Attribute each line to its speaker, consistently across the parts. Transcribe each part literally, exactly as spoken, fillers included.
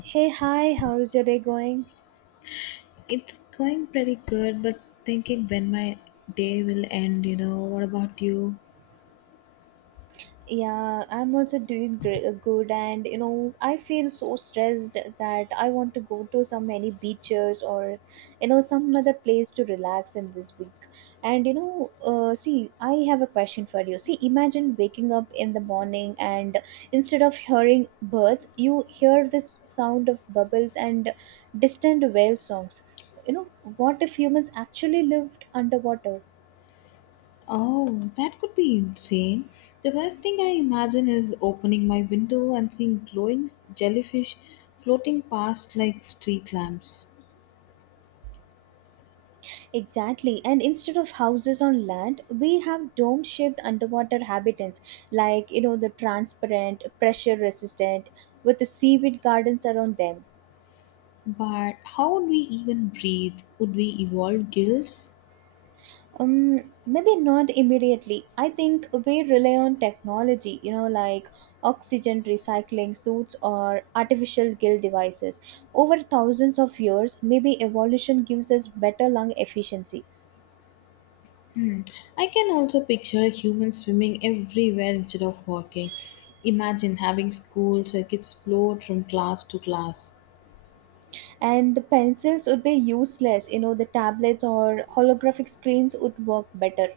Speaker 1: Hey, hi, how's your day going?
Speaker 2: It's going pretty good, but thinking when my day will end, you know, what about you?
Speaker 1: Yeah, I'm also doing great, good, and you know, I feel so stressed that I want to go to so many beaches or you know, some other place to relax in this week. And you know, uh, see, I have a question for you. See, imagine waking up in the morning and instead of hearing birds, you hear this sound of bubbles and distant whale songs. You know, what if humans actually lived underwater?
Speaker 2: Oh, that could be insane. The first thing I imagine is opening my window and seeing glowing jellyfish floating past like street lamps.
Speaker 1: Exactly, and instead of houses on land, we have dome shaped underwater habitats like you know the transparent, pressure resistant, with the seaweed gardens around them.
Speaker 2: But how would we even breathe? Would we evolve gills?
Speaker 1: Um, maybe not immediately. I think we rely on technology, you know, like oxygen recycling suits or artificial gill devices. Over thousands of years, maybe evolution gives us better lung efficiency.
Speaker 2: Hmm. I can also picture humans swimming everywhere instead of walking. Imagine having schools where kids float from class to class.
Speaker 1: And the pencils would be useless, you know, the tablets or holographic screens would work better.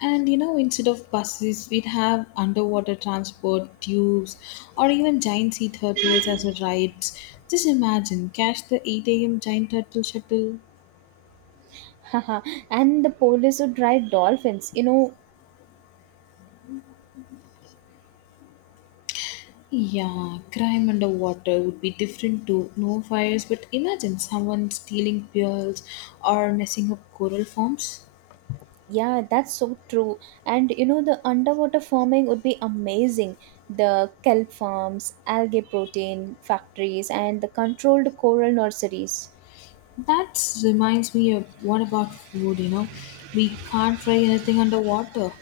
Speaker 2: And you know, instead of buses, we'd have underwater transport, tubes, or even giant sea turtles as a rides. Just imagine, catch the eight a m giant turtle shuttle.
Speaker 1: Haha, and the police would ride dolphins, you know.
Speaker 2: Yeah, crime underwater would be different too. No fires, but imagine someone stealing pearls or messing up coral forms.
Speaker 1: Yeah, that's so true. And you know the underwater farming would be amazing, the kelp farms, algae protein factories, and the controlled coral nurseries.
Speaker 2: That reminds me of what about food, you know? We can't fry anything underwater.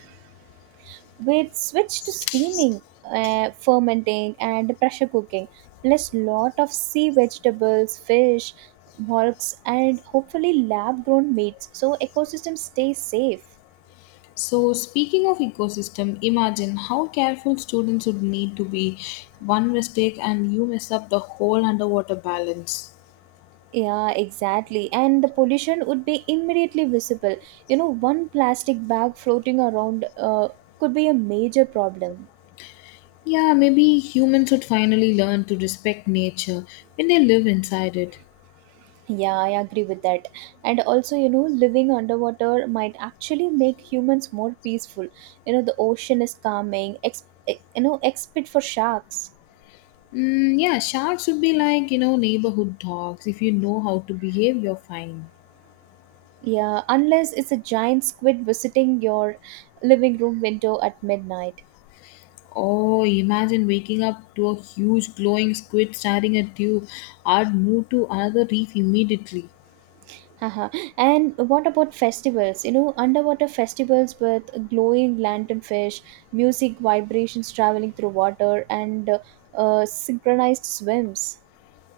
Speaker 1: We'd switch to steaming, uh, fermenting, and pressure cooking, plus lot of sea vegetables, fish, mollusks, and hopefully lab-grown meats, so ecosystem stays safe.
Speaker 2: So, speaking of ecosystem, imagine how careful students would need to be. One mistake and you mess up the whole underwater balance.
Speaker 1: Yeah, exactly. And the pollution would be immediately visible. You know, one plastic bag floating around uh, could be a major problem.
Speaker 2: Yeah, maybe humans would finally learn to respect nature when they live inside it.
Speaker 1: Yeah, I agree with that. And also, you know, living underwater might actually make humans more peaceful. You know, the ocean is calming, ex- eh, you know, except for sharks.
Speaker 2: Mm, yeah, sharks would be like, you know, neighborhood dogs. If you know how to behave, you're fine.
Speaker 1: Yeah, unless it's a giant squid visiting your living room window at midnight.
Speaker 2: Oh, imagine waking up to a huge glowing squid staring at you. I'd move to another reef immediately.
Speaker 1: Haha. And what about festivals? You know, underwater festivals with glowing lanternfish, music vibrations traveling through water, and uh, uh, synchronized swims.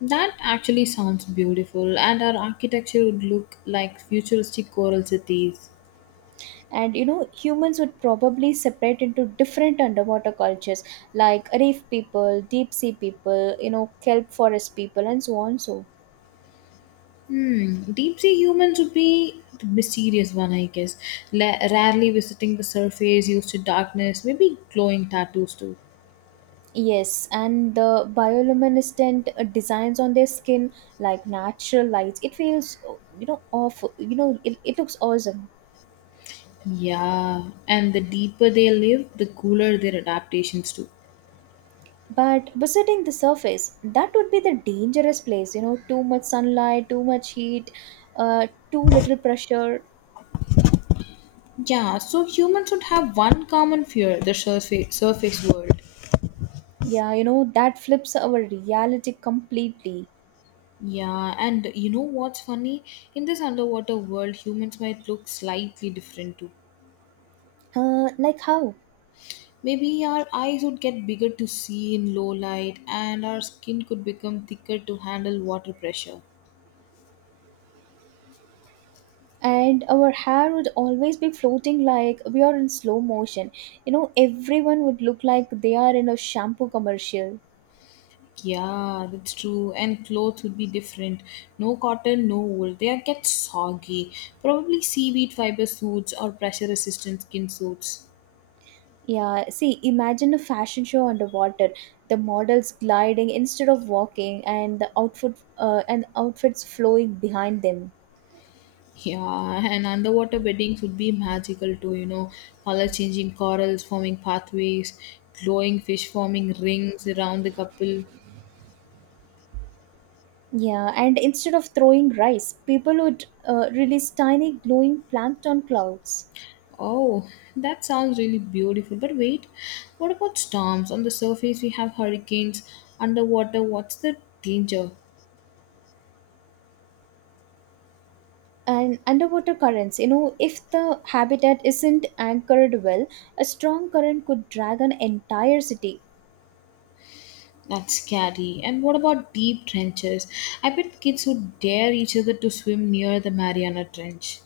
Speaker 2: That actually sounds beautiful, and our architecture would look like futuristic coral cities.
Speaker 1: And you know humans would probably separate into different underwater cultures like reef people, deep sea people, you know, kelp forest people, and so on. So
Speaker 2: Hmm, deep sea humans would be the mysterious one, I guess. La- rarely visiting the surface, used to darkness, maybe glowing tattoos too.
Speaker 1: yes, and the bioluminescent uh, designs on their skin like natural lights, it feels uh, you know awful, you know, it, it looks awesome.
Speaker 2: Yeah, and the deeper they live, the cooler their adaptations too.
Speaker 1: But visiting the surface, that would be the dangerous place, you know, too much sunlight, too much heat, uh, too little pressure.
Speaker 2: Yeah, so humans would have one common fear the surface, surface world.
Speaker 1: Yeah, you know that flips our reality completely.
Speaker 2: Yeah, and you know what's funny? In this underwater world, humans might look slightly different too.
Speaker 1: Uh, like how?
Speaker 2: Maybe our eyes would get bigger to see in low light and our skin could become thicker to handle water pressure.
Speaker 1: And our hair would always be floating like we are in slow motion. You know, everyone would look like they are in a shampoo commercial.
Speaker 2: Yeah, that's true. And clothes would be different. No cotton, no wool. They are get soggy. Probably seaweed fiber suits or pressure resistant skin suits.
Speaker 1: Yeah, see, imagine a fashion show underwater. The models gliding instead of walking, and the outfit uh, and outfits flowing behind them.
Speaker 2: Yeah, and underwater beddings would be magical too, you know. Color changing corals forming pathways, glowing fish forming rings around the couple.
Speaker 1: Yeah, and instead of throwing rice, people would uh, release tiny glowing plankton clouds.
Speaker 2: Oh, that sounds really beautiful. But wait, what about storms? On the surface, we have hurricanes. Underwater, what's the danger?
Speaker 1: And underwater currents, you know, if the habitat isn't anchored well, a strong current could drag an entire city.
Speaker 2: That's scary. And what about deep trenches? I bet kids would dare each other to swim near the Mariana Trench.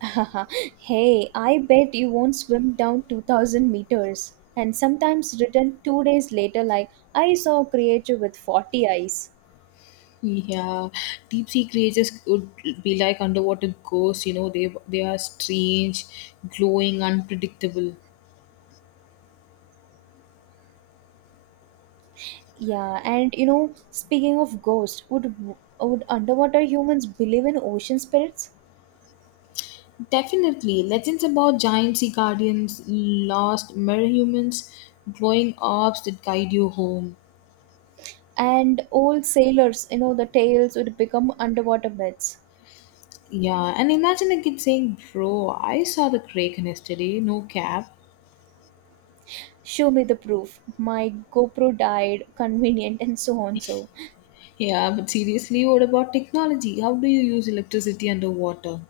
Speaker 1: Hey, I bet you won't swim down two thousand meters and sometimes return two days later like, I saw a creature with forty eyes.
Speaker 2: Yeah, deep sea creatures would be like underwater ghosts. You know, they they are strange, glowing, unpredictable.
Speaker 1: Yeah, and you know speaking of ghosts, would would underwater humans believe in ocean spirits?
Speaker 2: Definitely, legends about giant sea guardians, lost merhumans, glowing orbs that guide you home.
Speaker 1: And old sailors, you know, the tales would become underwater myths.
Speaker 2: Yeah, and imagine a kid saying, "Bro, I saw the kraken yesterday, no cap."
Speaker 1: Show me the proof. My GoPro died, convenient, and so on. So,
Speaker 2: Yeah, but seriously, what about technology? How do you use electricity underwater?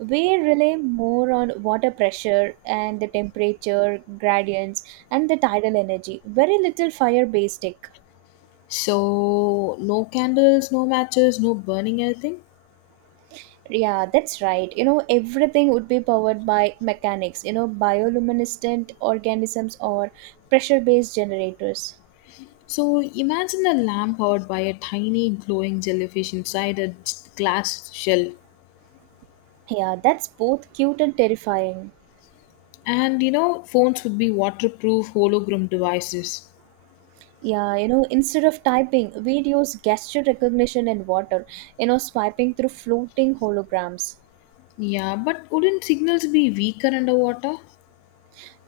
Speaker 1: we rely more on water pressure and the temperature gradients and the tidal energy. Very little fire based tech.
Speaker 2: So, no candles, no matches, no burning anything?
Speaker 1: Yeah, that's right. You know, everything would be powered by mechanics, you know, bioluminescent organisms or pressure based generators.
Speaker 2: So, imagine a lamp powered by a tiny glowing jellyfish inside a glass shell.
Speaker 1: Yeah, that's both cute and terrifying.
Speaker 2: And you know, phones would be waterproof hologram devices.
Speaker 1: Yeah, you know, instead of typing, we'd use gesture recognition in water, you know, swiping through floating holograms.
Speaker 2: Yeah, but wouldn't signals be weaker underwater?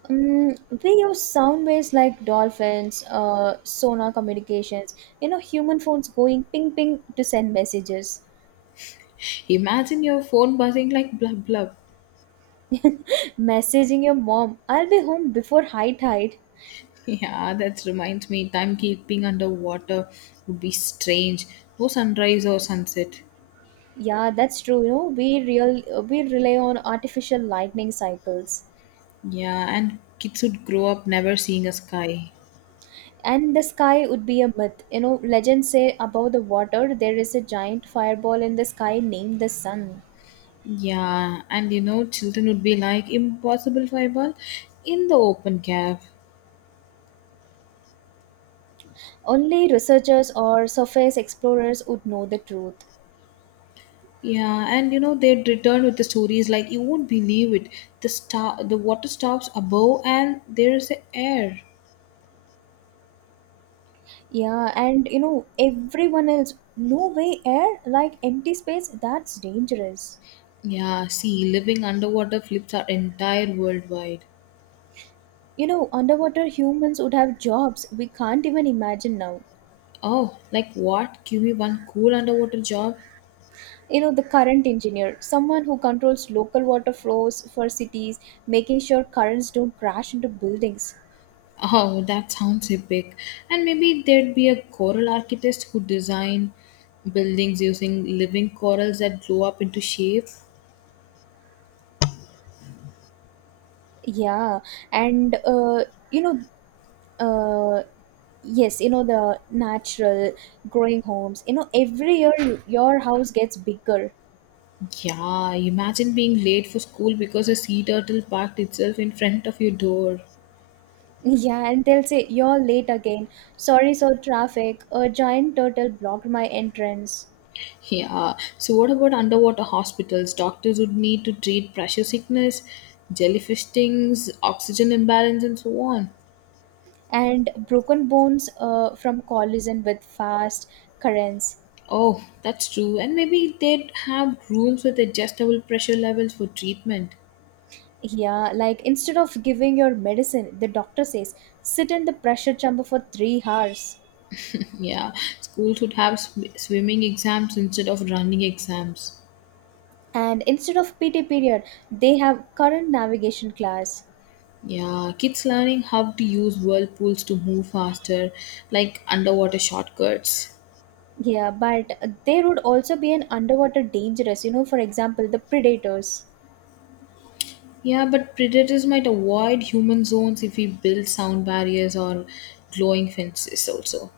Speaker 1: Mm, we use sound waves like dolphins, uh, sonar communications, you know, human phones going ping ping to send messages.
Speaker 2: Imagine your phone buzzing like blub blub.
Speaker 1: Messaging your mom, I'll be home before high tide.
Speaker 2: Yeah, that reminds me, timekeeping underwater would be strange. No sunrise or sunset.
Speaker 1: Yeah, that's true. You know, we real we rely on artificial lightning cycles.
Speaker 2: Yeah, and kids would grow up never seeing a sky.
Speaker 1: And the sky would be a myth, you know, legends say above the water there is a giant fireball in the sky named the sun.
Speaker 2: Yeah, and you know, children would be like, impossible fireball in the open cave.
Speaker 1: Only researchers or surface explorers would know the truth.
Speaker 2: Yeah, and you know they'd return with the stories like you won't believe it. The star, the water stops above, and there's the air.
Speaker 1: Yeah, and you know everyone else, no way, air like empty space, that's dangerous.
Speaker 2: Yeah, see, living underwater flips our entire worldwide.
Speaker 1: You know underwater humans would have jobs we can't even imagine now.
Speaker 2: Oh, like what? Give me one cool underwater job?
Speaker 1: You know, the current engineer, someone who controls local water flows for cities, making sure currents don't crash into buildings.
Speaker 2: Oh, that sounds epic. And maybe there'd be a coral architect who design buildings using living corals that blow up into shape.
Speaker 1: Yeah, and uh, you know, uh, yes, you know the natural growing homes. You know, every year you- your house gets bigger.
Speaker 2: Yeah, imagine being late for school because a sea turtle parked itself in front of your door.
Speaker 1: Yeah, and they'll say you're late again. Sorry, so traffic. A giant turtle blocked my entrance.
Speaker 2: Yeah. So, what about underwater hospitals? Doctors would need to treat pressure sickness, jellyfish stings, oxygen imbalance, and so on.
Speaker 1: And broken bones uh, from collision with fast currents.
Speaker 2: Oh, that's true. And maybe they'd have rooms with adjustable pressure levels for treatment.
Speaker 1: Yeah, like instead of giving your medicine, the doctor says sit in the pressure chamber for three hours.
Speaker 2: Yeah. Schools would have sw- swimming exams instead of running exams.
Speaker 1: And instead of PT period, they have current navigation class.
Speaker 2: Yeah, kids learning how to use whirlpools to move faster, like underwater shortcuts.
Speaker 1: Yeah, but there would also be an underwater dangerous, you know, for example the predators.
Speaker 2: Yeah, but predators might avoid human zones if we build sound barriers or glowing fences also.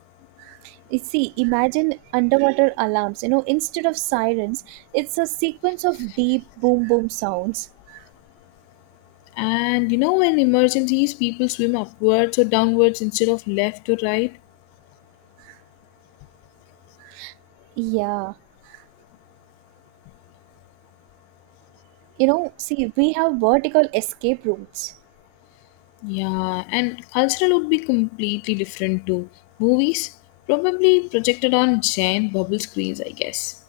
Speaker 1: You see, imagine underwater alarms, you know, instead of sirens, it's a sequence of deep boom boom sounds.
Speaker 2: And you know, in emergencies, people swim upwards or downwards instead of left or right.
Speaker 1: Yeah, you know, see, we have vertical escape routes.
Speaker 2: Yeah, and cultural would be completely different to movies, probably projected on giant bubble screens, I guess.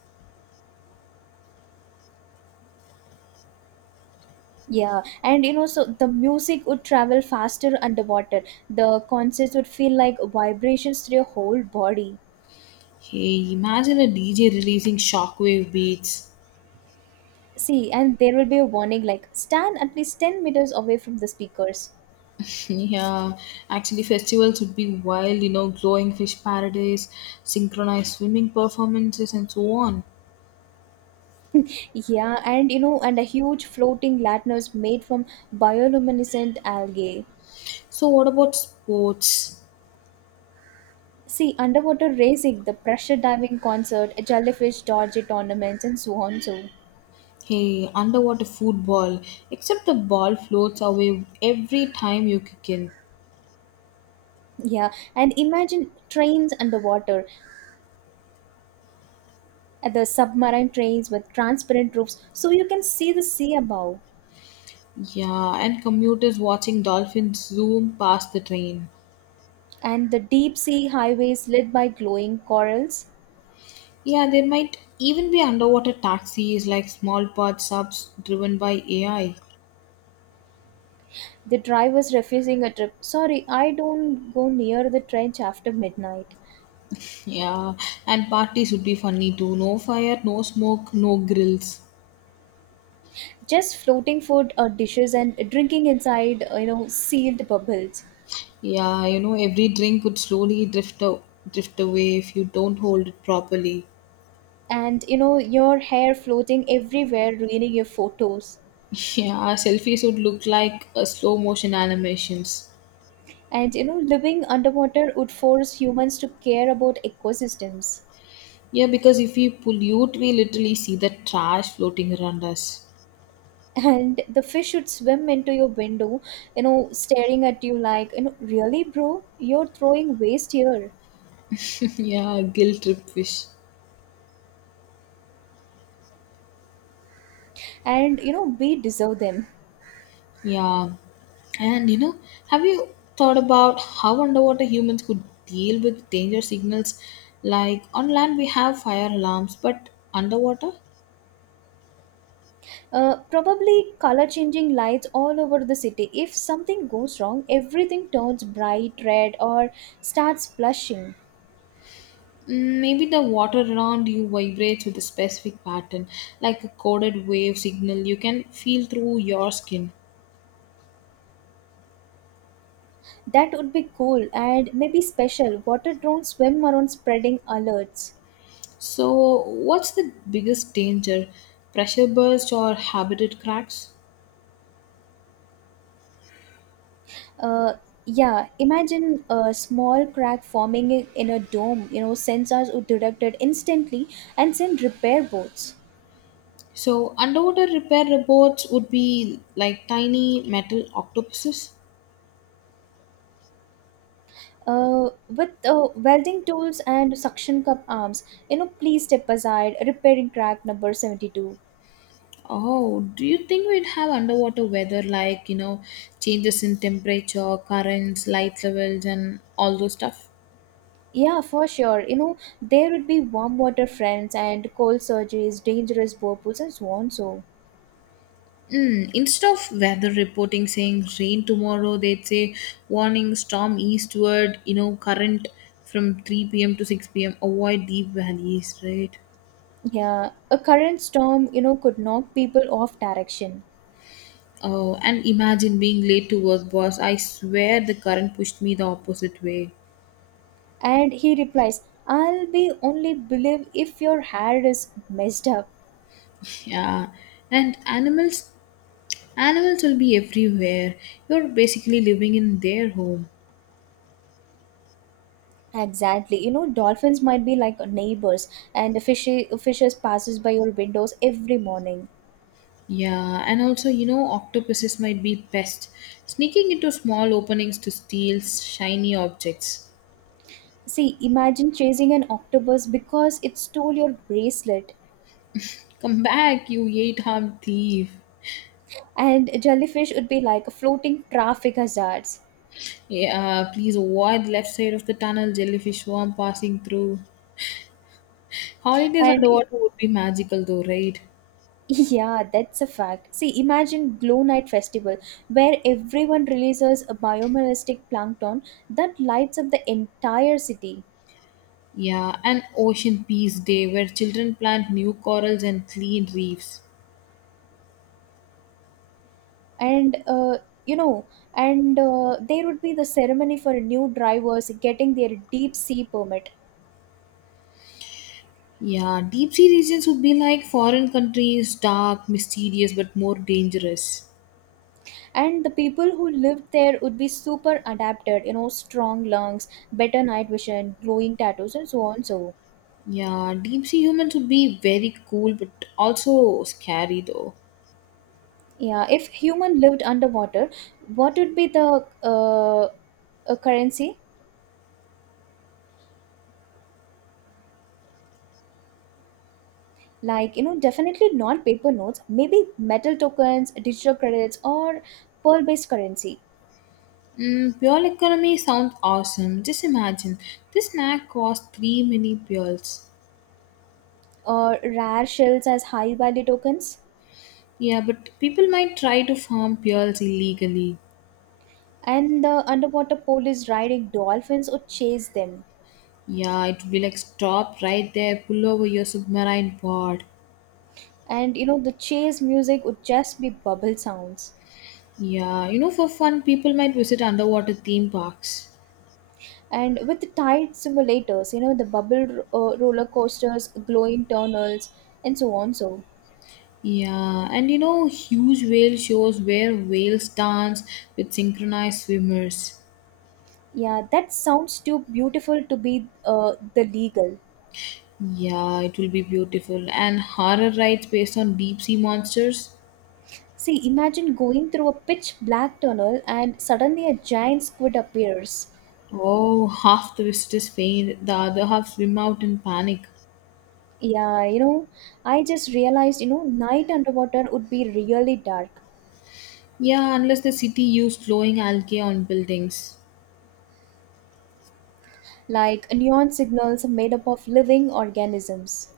Speaker 1: Yeah, and you know so the music would travel faster underwater, the concerts would feel like vibrations through your whole body.
Speaker 2: Hey, imagine a D J releasing shockwave beats.
Speaker 1: See, and there will be a warning like stand at least ten meters away from the speakers.
Speaker 2: Yeah, actually, festivals would be wild, you know, glowing fish paradise, synchronized swimming performances, and so on.
Speaker 1: Yeah, and you know, and a huge floating lanterns made from bioluminescent algae.
Speaker 2: So, what about sports?
Speaker 1: See, underwater racing, the pressure diving concert, jellyfish dodgy tournaments, and so on. So,
Speaker 2: Hey, underwater football, except the ball floats away every time you kick in.
Speaker 1: yeah, and imagine trains underwater, uh, the submarine trains with transparent roofs so you can see the sea above,
Speaker 2: Yeah, and commuters watching dolphins zoom past the train.
Speaker 1: and the deep sea highways lit by glowing corals.
Speaker 2: Yeah, there might even be underwater taxis like small pod subs driven by A I.
Speaker 1: The driver's refusing a trip. Sorry, I don't go near the trench after midnight.
Speaker 2: Yeah, and parties would be funny too. No fire, no smoke, no grills.
Speaker 1: Just floating food or dishes and drinking inside, uh, you know, sealed bubbles.
Speaker 2: Yeah, you know, every drink would slowly drift a drift away if you don't hold it properly.
Speaker 1: And, you know, your hair floating everywhere, ruining your photos.
Speaker 2: Yeah, selfies would look like a slow motion animations.
Speaker 1: And, you know, living underwater would force humans to care about ecosystems.
Speaker 2: Yeah, because if we pollute, we literally see the trash floating around us.
Speaker 1: And the fish would swim into your window, you know, staring at you like, you know, really, bro? You're throwing waste here.
Speaker 2: Yeah, guilt trip fish.
Speaker 1: And, you know, we deserve them.
Speaker 2: Yeah. And you know, have you thought about how underwater humans could deal with danger signals? Like on land, we have fire alarms, but underwater?
Speaker 1: Uh, probably color changing lights all over the city. If something goes wrong, everything turns bright red or starts blushing.
Speaker 2: Mm, maybe the water around you vibrates with a specific pattern, like a coded wave signal you can feel through your skin.
Speaker 1: That would be cool and maybe special. Water drones swim around spreading alerts.
Speaker 2: So, what's the biggest danger? Pressure burst or habitat cracks?
Speaker 1: Uh, yeah, imagine a small crack forming in in a dome. You know, sensors would detect it instantly and send repair boats.
Speaker 2: So, underwater repair robots would be like tiny metal octopuses.
Speaker 1: Uh, with uh, welding tools and suction cup arms, you know, please step aside. Repairing crack number seventy-two.
Speaker 2: Oh, do you think we'd have underwater weather like, you know, changes in temperature, currents, light levels, and all those stuff?
Speaker 1: Yeah, for sure. You know, there would be warm water friends and cold surges, dangerous whirlpools, and so on. So,
Speaker 2: Mm, instead of weather reporting saying rain tomorrow, they'd say warning storm eastward, you know, current from three p m to six p m, avoid deep valleys, right?
Speaker 1: yeah, a current storm, you know, could knock people off direction.
Speaker 2: Oh, and imagine being late to work, boss. I swear the current pushed me the opposite way.
Speaker 1: And he replies, I'll be only believe if your hair is messed up.
Speaker 2: Yeah. And animals Animals will be everywhere. You're basically living in their home.
Speaker 1: Exactly. You know, dolphins might be like neighbors, and the fishy, fishes passes by your windows every morning.
Speaker 2: Yeah, and also, you know, octopuses might be pests, sneaking into small openings to steal shiny objects.
Speaker 1: See, imagine chasing an octopus because it stole your bracelet.
Speaker 2: Come back, you eight armed thief.
Speaker 1: And jellyfish would be like floating traffic hazards.
Speaker 2: Yeah, please avoid the left side of the tunnel, jellyfish worm passing through. Holidays
Speaker 1: and y-
Speaker 2: underwater would be magical though, right?
Speaker 1: yeah, that's a fact. See, imagine glow night festival where everyone releases a biomimetic plankton that lights up the entire city.
Speaker 2: Yeah, and Ocean Peace Day, where children plant new corals and clean reefs.
Speaker 1: And uh, you know and uh, there would be the ceremony for new drivers getting their deep sea permit.
Speaker 2: Yeah, deep sea regions would be like foreign countries, dark, mysterious, but more dangerous.
Speaker 1: And the people who lived there would be super adapted, you know, strong lungs, better night vision, glowing tattoos, and so on. So
Speaker 2: Yeah, deep sea humans would be very cool, but also scary though.
Speaker 1: yeah, if human lived underwater, what would be the uh, a currency? Like, you know, definitely not paper notes, maybe metal tokens, digital credits, or pearl-based currency,
Speaker 2: Mm, pearl economy sounds awesome. Just imagine, this snack costs three mini pearls.
Speaker 1: or rare shells as high-value tokens.
Speaker 2: Yeah, but people might try to farm pearls illegally.
Speaker 1: And the underwater police riding dolphins would chase them.
Speaker 2: Yeah, it would be like stop right there, pull over your submarine board.
Speaker 1: And, you know, the chase music would just be bubble sounds.
Speaker 2: Yeah, you know, for fun, people might visit underwater theme parks.
Speaker 1: And with the tide simulators, you know, the bubble uh, roller coasters, glowing tunnels, and so on so.
Speaker 2: Yeah, and you know, huge whale shows where whales dance with synchronized swimmers.
Speaker 1: Yeah, that sounds too beautiful to be uh, the legal.
Speaker 2: Yeah, it will be beautiful. And horror rides based on deep sea monsters.
Speaker 1: See, imagine going through a pitch black tunnel and suddenly a giant squid appears.
Speaker 2: Oh, half the visitors faint, the other half swim out in panic.
Speaker 1: Yeah, you know, I just realized, you know, night underwater would be really dark,
Speaker 2: Yeah, unless the city used glowing algae on buildings.
Speaker 1: like neon signals made up of living organisms.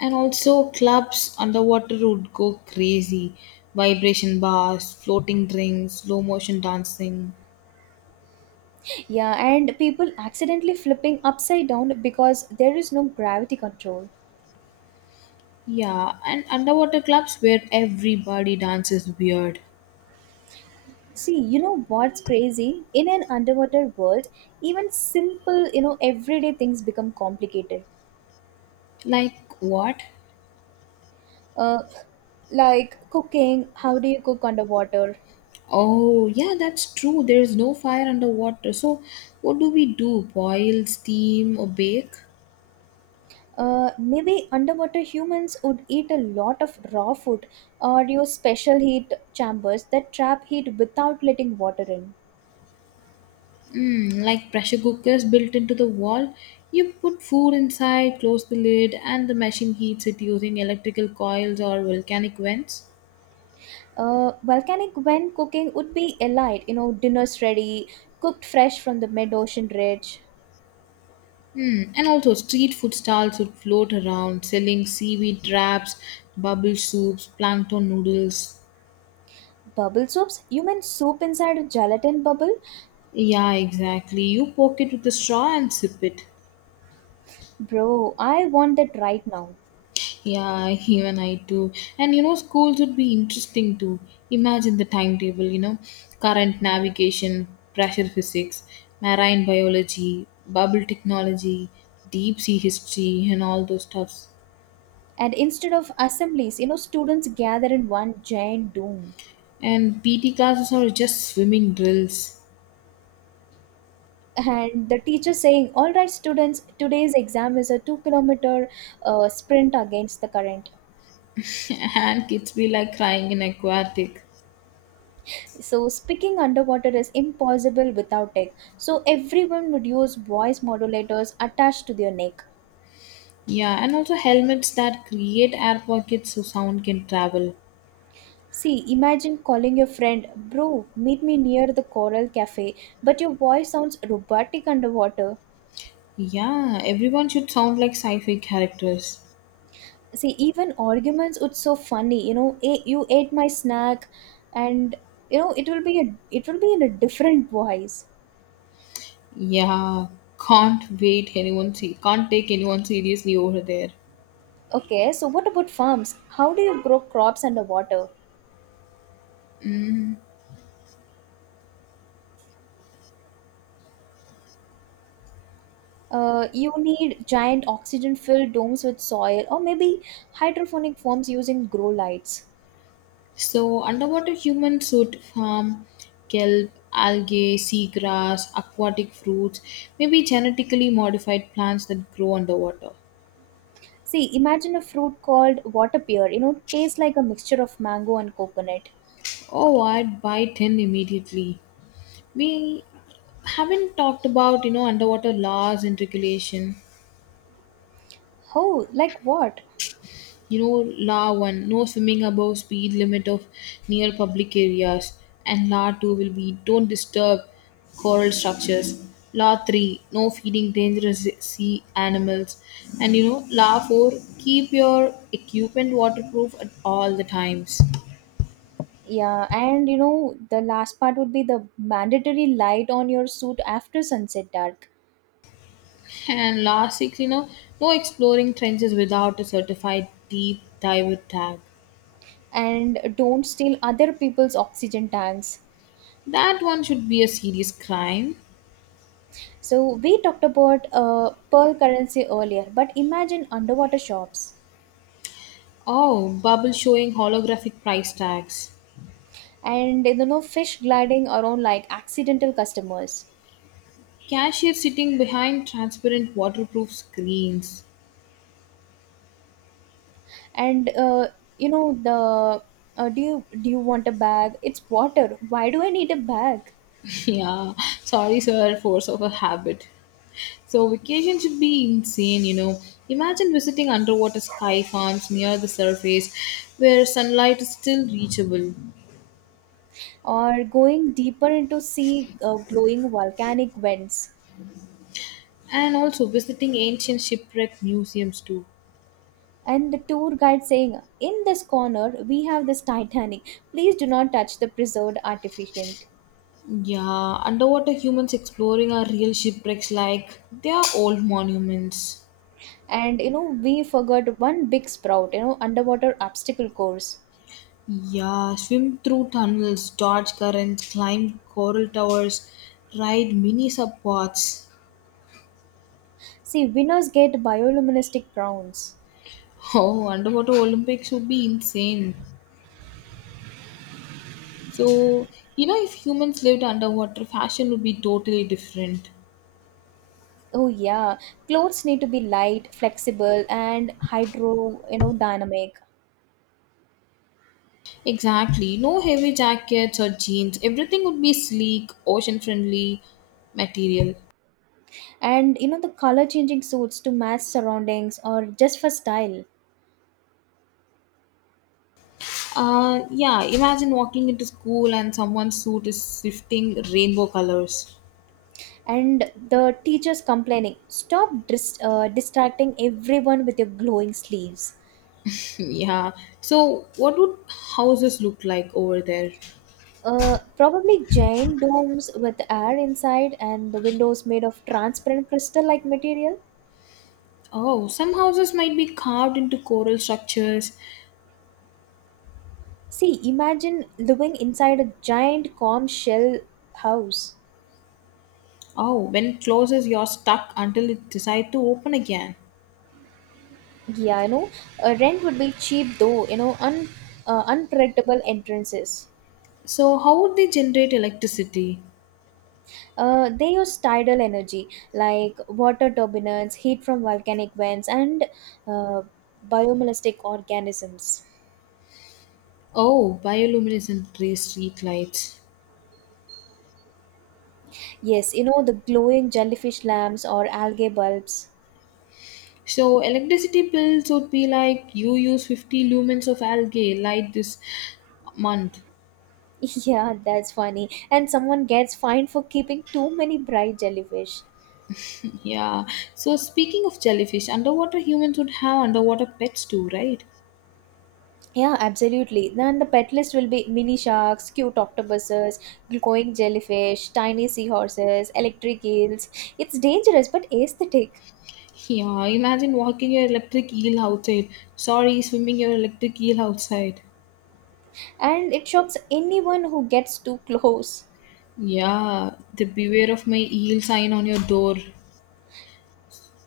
Speaker 2: And also, clubs underwater would go crazy. Vibration bars, floating drinks, slow motion dancing.
Speaker 1: Yeah, and people accidentally flipping upside down because there is no gravity control.
Speaker 2: Yeah, and underwater clubs where everybody dances weird.
Speaker 1: See, you know what's crazy? In an underwater world, even simple, you know, everyday things become complicated.
Speaker 2: Like what?
Speaker 1: Uh, like cooking, how do you cook underwater?
Speaker 2: Oh, yeah, that's true. There is no fire underwater. So, what do we do? Boil, steam, or bake?
Speaker 1: Uh, maybe underwater humans would eat a lot of raw food or use special heat chambers that trap heat without letting water in.
Speaker 2: Mm, like pressure cookers built into the wall. You put food inside, close the lid, and the machine heats it using electrical coils or volcanic vents.
Speaker 1: Uh, volcanic when cooking would be elite, you know, dinner's ready, cooked fresh from the mid ocean ridge.
Speaker 2: Hmm. And also, street food stalls would float around selling seaweed wraps, bubble soups, plankton noodles.
Speaker 1: Bubble soups, you mean soup inside a gelatin bubble?
Speaker 2: Yeah, exactly. You poke it with a straw and sip it.
Speaker 1: Bro, I want that right now.
Speaker 2: Yeah, even I too. And you know, schools would be interesting too. Imagine the timetable, you know, current navigation, pressure physics, marine biology, bubble technology, deep sea history, and all those stuffs.
Speaker 1: And instead of assemblies, you know, students gather in one giant dome.
Speaker 2: And P T classes are just swimming drills.
Speaker 1: And the teacher saying, all right, students, today's exam is a two kilometer uh, sprint against the current.
Speaker 2: And kids be like crying in aquatic.
Speaker 1: So, speaking underwater is impossible without tech. So, everyone would use voice modulators attached to their neck.
Speaker 2: Yeah, and also helmets that create air pockets so sound can travel.
Speaker 1: See, imagine calling your friend, bro, meet me near the Coral Cafe, but your voice sounds robotic underwater.
Speaker 2: Yeah, everyone should sound like sci-fi characters.
Speaker 1: See, even arguments, it's so funny. You know, "Eh, you ate my snack, and you know it will be a it will be in a different voice."
Speaker 2: Yeah, can't wait anyone see can't take anyone seriously over there.
Speaker 1: Okay, so what about farms? How do you grow crops underwater? Uh, you need giant oxygen-filled domes with soil, or maybe hydroponic farms using grow lights.
Speaker 2: So underwater humans should farm kelp, algae, seagrass, aquatic fruits, maybe genetically modified plants that grow underwater.
Speaker 1: See, imagine a fruit called water pear. You know, tastes like a mixture of mango and coconut.
Speaker 2: Oh, I'd buy ten immediately. We haven't talked about, you know, underwater laws and regulation.
Speaker 1: Oh, like what?
Speaker 2: you know la one, no swimming above speed limit of near public areas, and la two will be don't disturb coral structures, la three no feeding dangerous sea animals, and you know la four keep your equipment waterproof at all the times,
Speaker 1: Yeah, and you know, the last part would be the mandatory light on your suit after sunset dark.
Speaker 2: and la six, you know no exploring trenches without a certified deep diver tag.
Speaker 1: And don't steal other people's oxygen tanks.
Speaker 2: That one should be a serious crime.
Speaker 1: So, we talked about uh, pearl currency earlier, but imagine underwater shops
Speaker 2: Oh, bubble showing holographic price tags.
Speaker 1: and you know, fish gliding around like accidental customers.
Speaker 2: Cashier sitting behind transparent waterproof screens.
Speaker 1: And uh, you know, the uh, do you do you want a bag? It's water. Why do I need a bag?
Speaker 2: Yeah, sorry, sir, force of a habit. So, vacation should be insane, you know. Imagine visiting underwater sky farms near the surface where sunlight is still reachable,
Speaker 1: Or going deeper into sea, uh, glowing volcanic vents.
Speaker 2: and also visiting ancient shipwreck museums too.
Speaker 1: And the tour guide saying, "In this corner we have this titanic, please do not touch the preserved artifact."
Speaker 2: Yeah, underwater humans exploring our real shipwrecks like they are old monuments.
Speaker 1: And you know we forgot one big sprout, you know underwater obstacle course.
Speaker 2: Yeah, swim through tunnels, dodge currents, climb coral towers, ride mini sub pods.
Speaker 1: See, winners get bioluminescent crowns.
Speaker 2: Oh, underwater Olympics would be insane. So, you know, if humans lived underwater, fashion would be totally different.
Speaker 1: Oh yeah, clothes need to be light, flexible, and hydro, you know dynamic.
Speaker 2: Exactly. No heavy jackets or jeans. Everything would be sleek, ocean friendly material.
Speaker 1: And you know the color changing suits to match surroundings or just for style.
Speaker 2: Uh, yeah, imagine walking into school and someone's suit is shifting rainbow colors.
Speaker 1: And the teachers complaining, "Stop dis- uh, distracting everyone with your glowing sleeves."
Speaker 2: Yeah. So, what would houses look like over there?
Speaker 1: Uh, probably giant domes with air inside and the windows made of transparent crystal like material.
Speaker 2: Oh, some houses might be carved into coral structures.
Speaker 1: See, imagine living inside a giant calm shell house.
Speaker 2: Oh, when it closes, you're stuck until it decides to open again.
Speaker 1: yeah you know uh, Rent would be cheap though, you know un- uh, unpredictable entrances.
Speaker 2: So, how would they generate electricity?
Speaker 1: Uh, they use tidal energy like water turbines, heat from volcanic vents, and uh, biomolecular organisms.
Speaker 2: Oh, bioluminescent based street lights.
Speaker 1: Yes, you know, the glowing jellyfish lamps or algae bulbs.
Speaker 2: So, electricity bills would be like you use fifty lumens of algae light this month.
Speaker 1: Yeah, that's funny. And someone gets fined for keeping too many bright jellyfish.
Speaker 2: Yeah. So, speaking of jellyfish, underwater humans would have underwater pets too, right?
Speaker 1: Yeah, absolutely. Then the pet list will be mini sharks, cute octopuses, glowing jellyfish, tiny seahorses, electric eels. It's dangerous but aesthetic.
Speaker 2: Yeah, imagine walking your electric eel outside. Sorry, swimming your electric eel outside.
Speaker 1: And it shocks anyone who gets too close.
Speaker 2: Yeah, the beware of my eel sign on your door.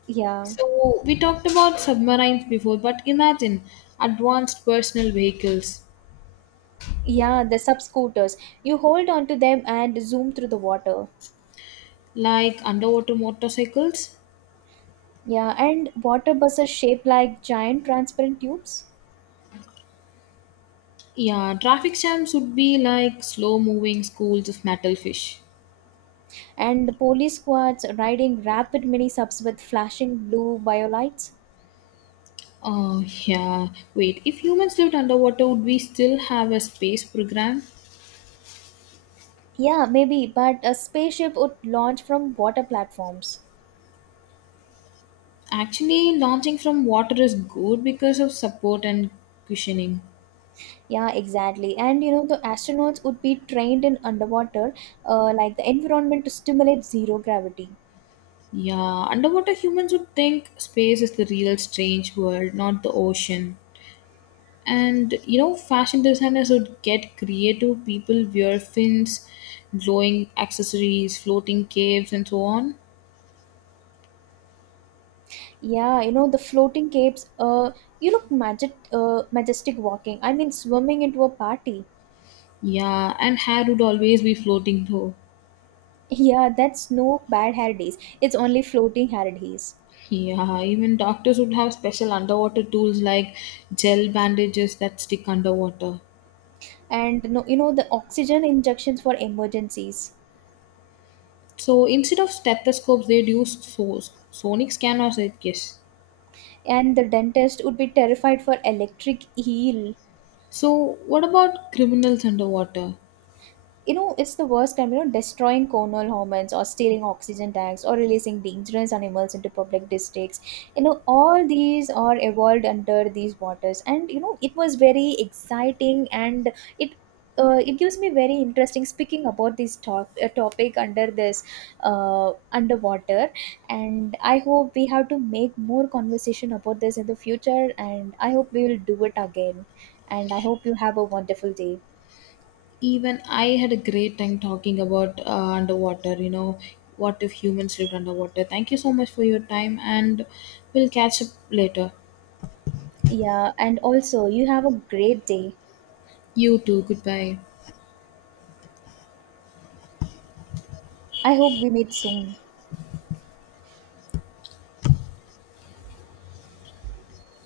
Speaker 1: Yeah,
Speaker 2: So, we talked about submarines before, but imagine advanced personal vehicles
Speaker 1: yeah, the sub scooters. You hold onto them and zoom through the water.
Speaker 2: like underwater motorcycles.
Speaker 1: Yeah, and water buses shaped like giant transparent tubes.
Speaker 2: Yeah, traffic jams would be like slow moving schools of metal fish.
Speaker 1: And the police squads riding rapid mini subs with flashing blue biolights.
Speaker 2: Oh, yeah. Wait, if humans lived underwater, would we still have a space program?
Speaker 1: Yeah, maybe, but a spaceship would launch from water platforms.
Speaker 2: Actually, launching from water is good because of support and cushioning.
Speaker 1: Yeah, exactly. And you know, the astronauts would be trained in underwater, uh, like the environment to stimulate zero gravity.
Speaker 2: Yeah, underwater humans would think space is the real strange world, not the ocean. And you know, fashion designers would get creative. People wear fins, glowing accessories, floating caves, and so on.
Speaker 1: Yeah, you know, the floating capes, uh, you look magic, uh, majestic walking. I mean, swimming into a party.
Speaker 2: Yeah, and hair would always be floating though.
Speaker 1: Yeah, that's no bad hair days. It's only floating hair days.
Speaker 2: Yeah, even doctors would have special underwater tools like gel bandages that stick underwater.
Speaker 1: And no, you know, the oxygen injections for emergencies.
Speaker 2: So instead of stethoscopes, they'd use so- sonic scanners, I guess.
Speaker 1: And the dentist would be terrified for electric eel.
Speaker 2: So, what about criminals underwater?
Speaker 1: You know it's the worst time, you know destroying cornal hormones or stealing oxygen tanks or releasing dangerous animals into public districts. You know all these are evolved under these waters, and you know it was very exciting. And it uh, it gives me very interesting speaking about this top, uh, topic under this uh, underwater. And I hope we have to make more conversation about this in the future, and I hope we will do it again. And I hope you have a wonderful day.
Speaker 2: Even I had a great time talking about uh, underwater, you know, what if humans lived underwater. Thank you so much for your time, and we'll catch up later.
Speaker 1: Yeah, and also, you have a great day.
Speaker 2: You too, goodbye.
Speaker 1: I hope we meet soon.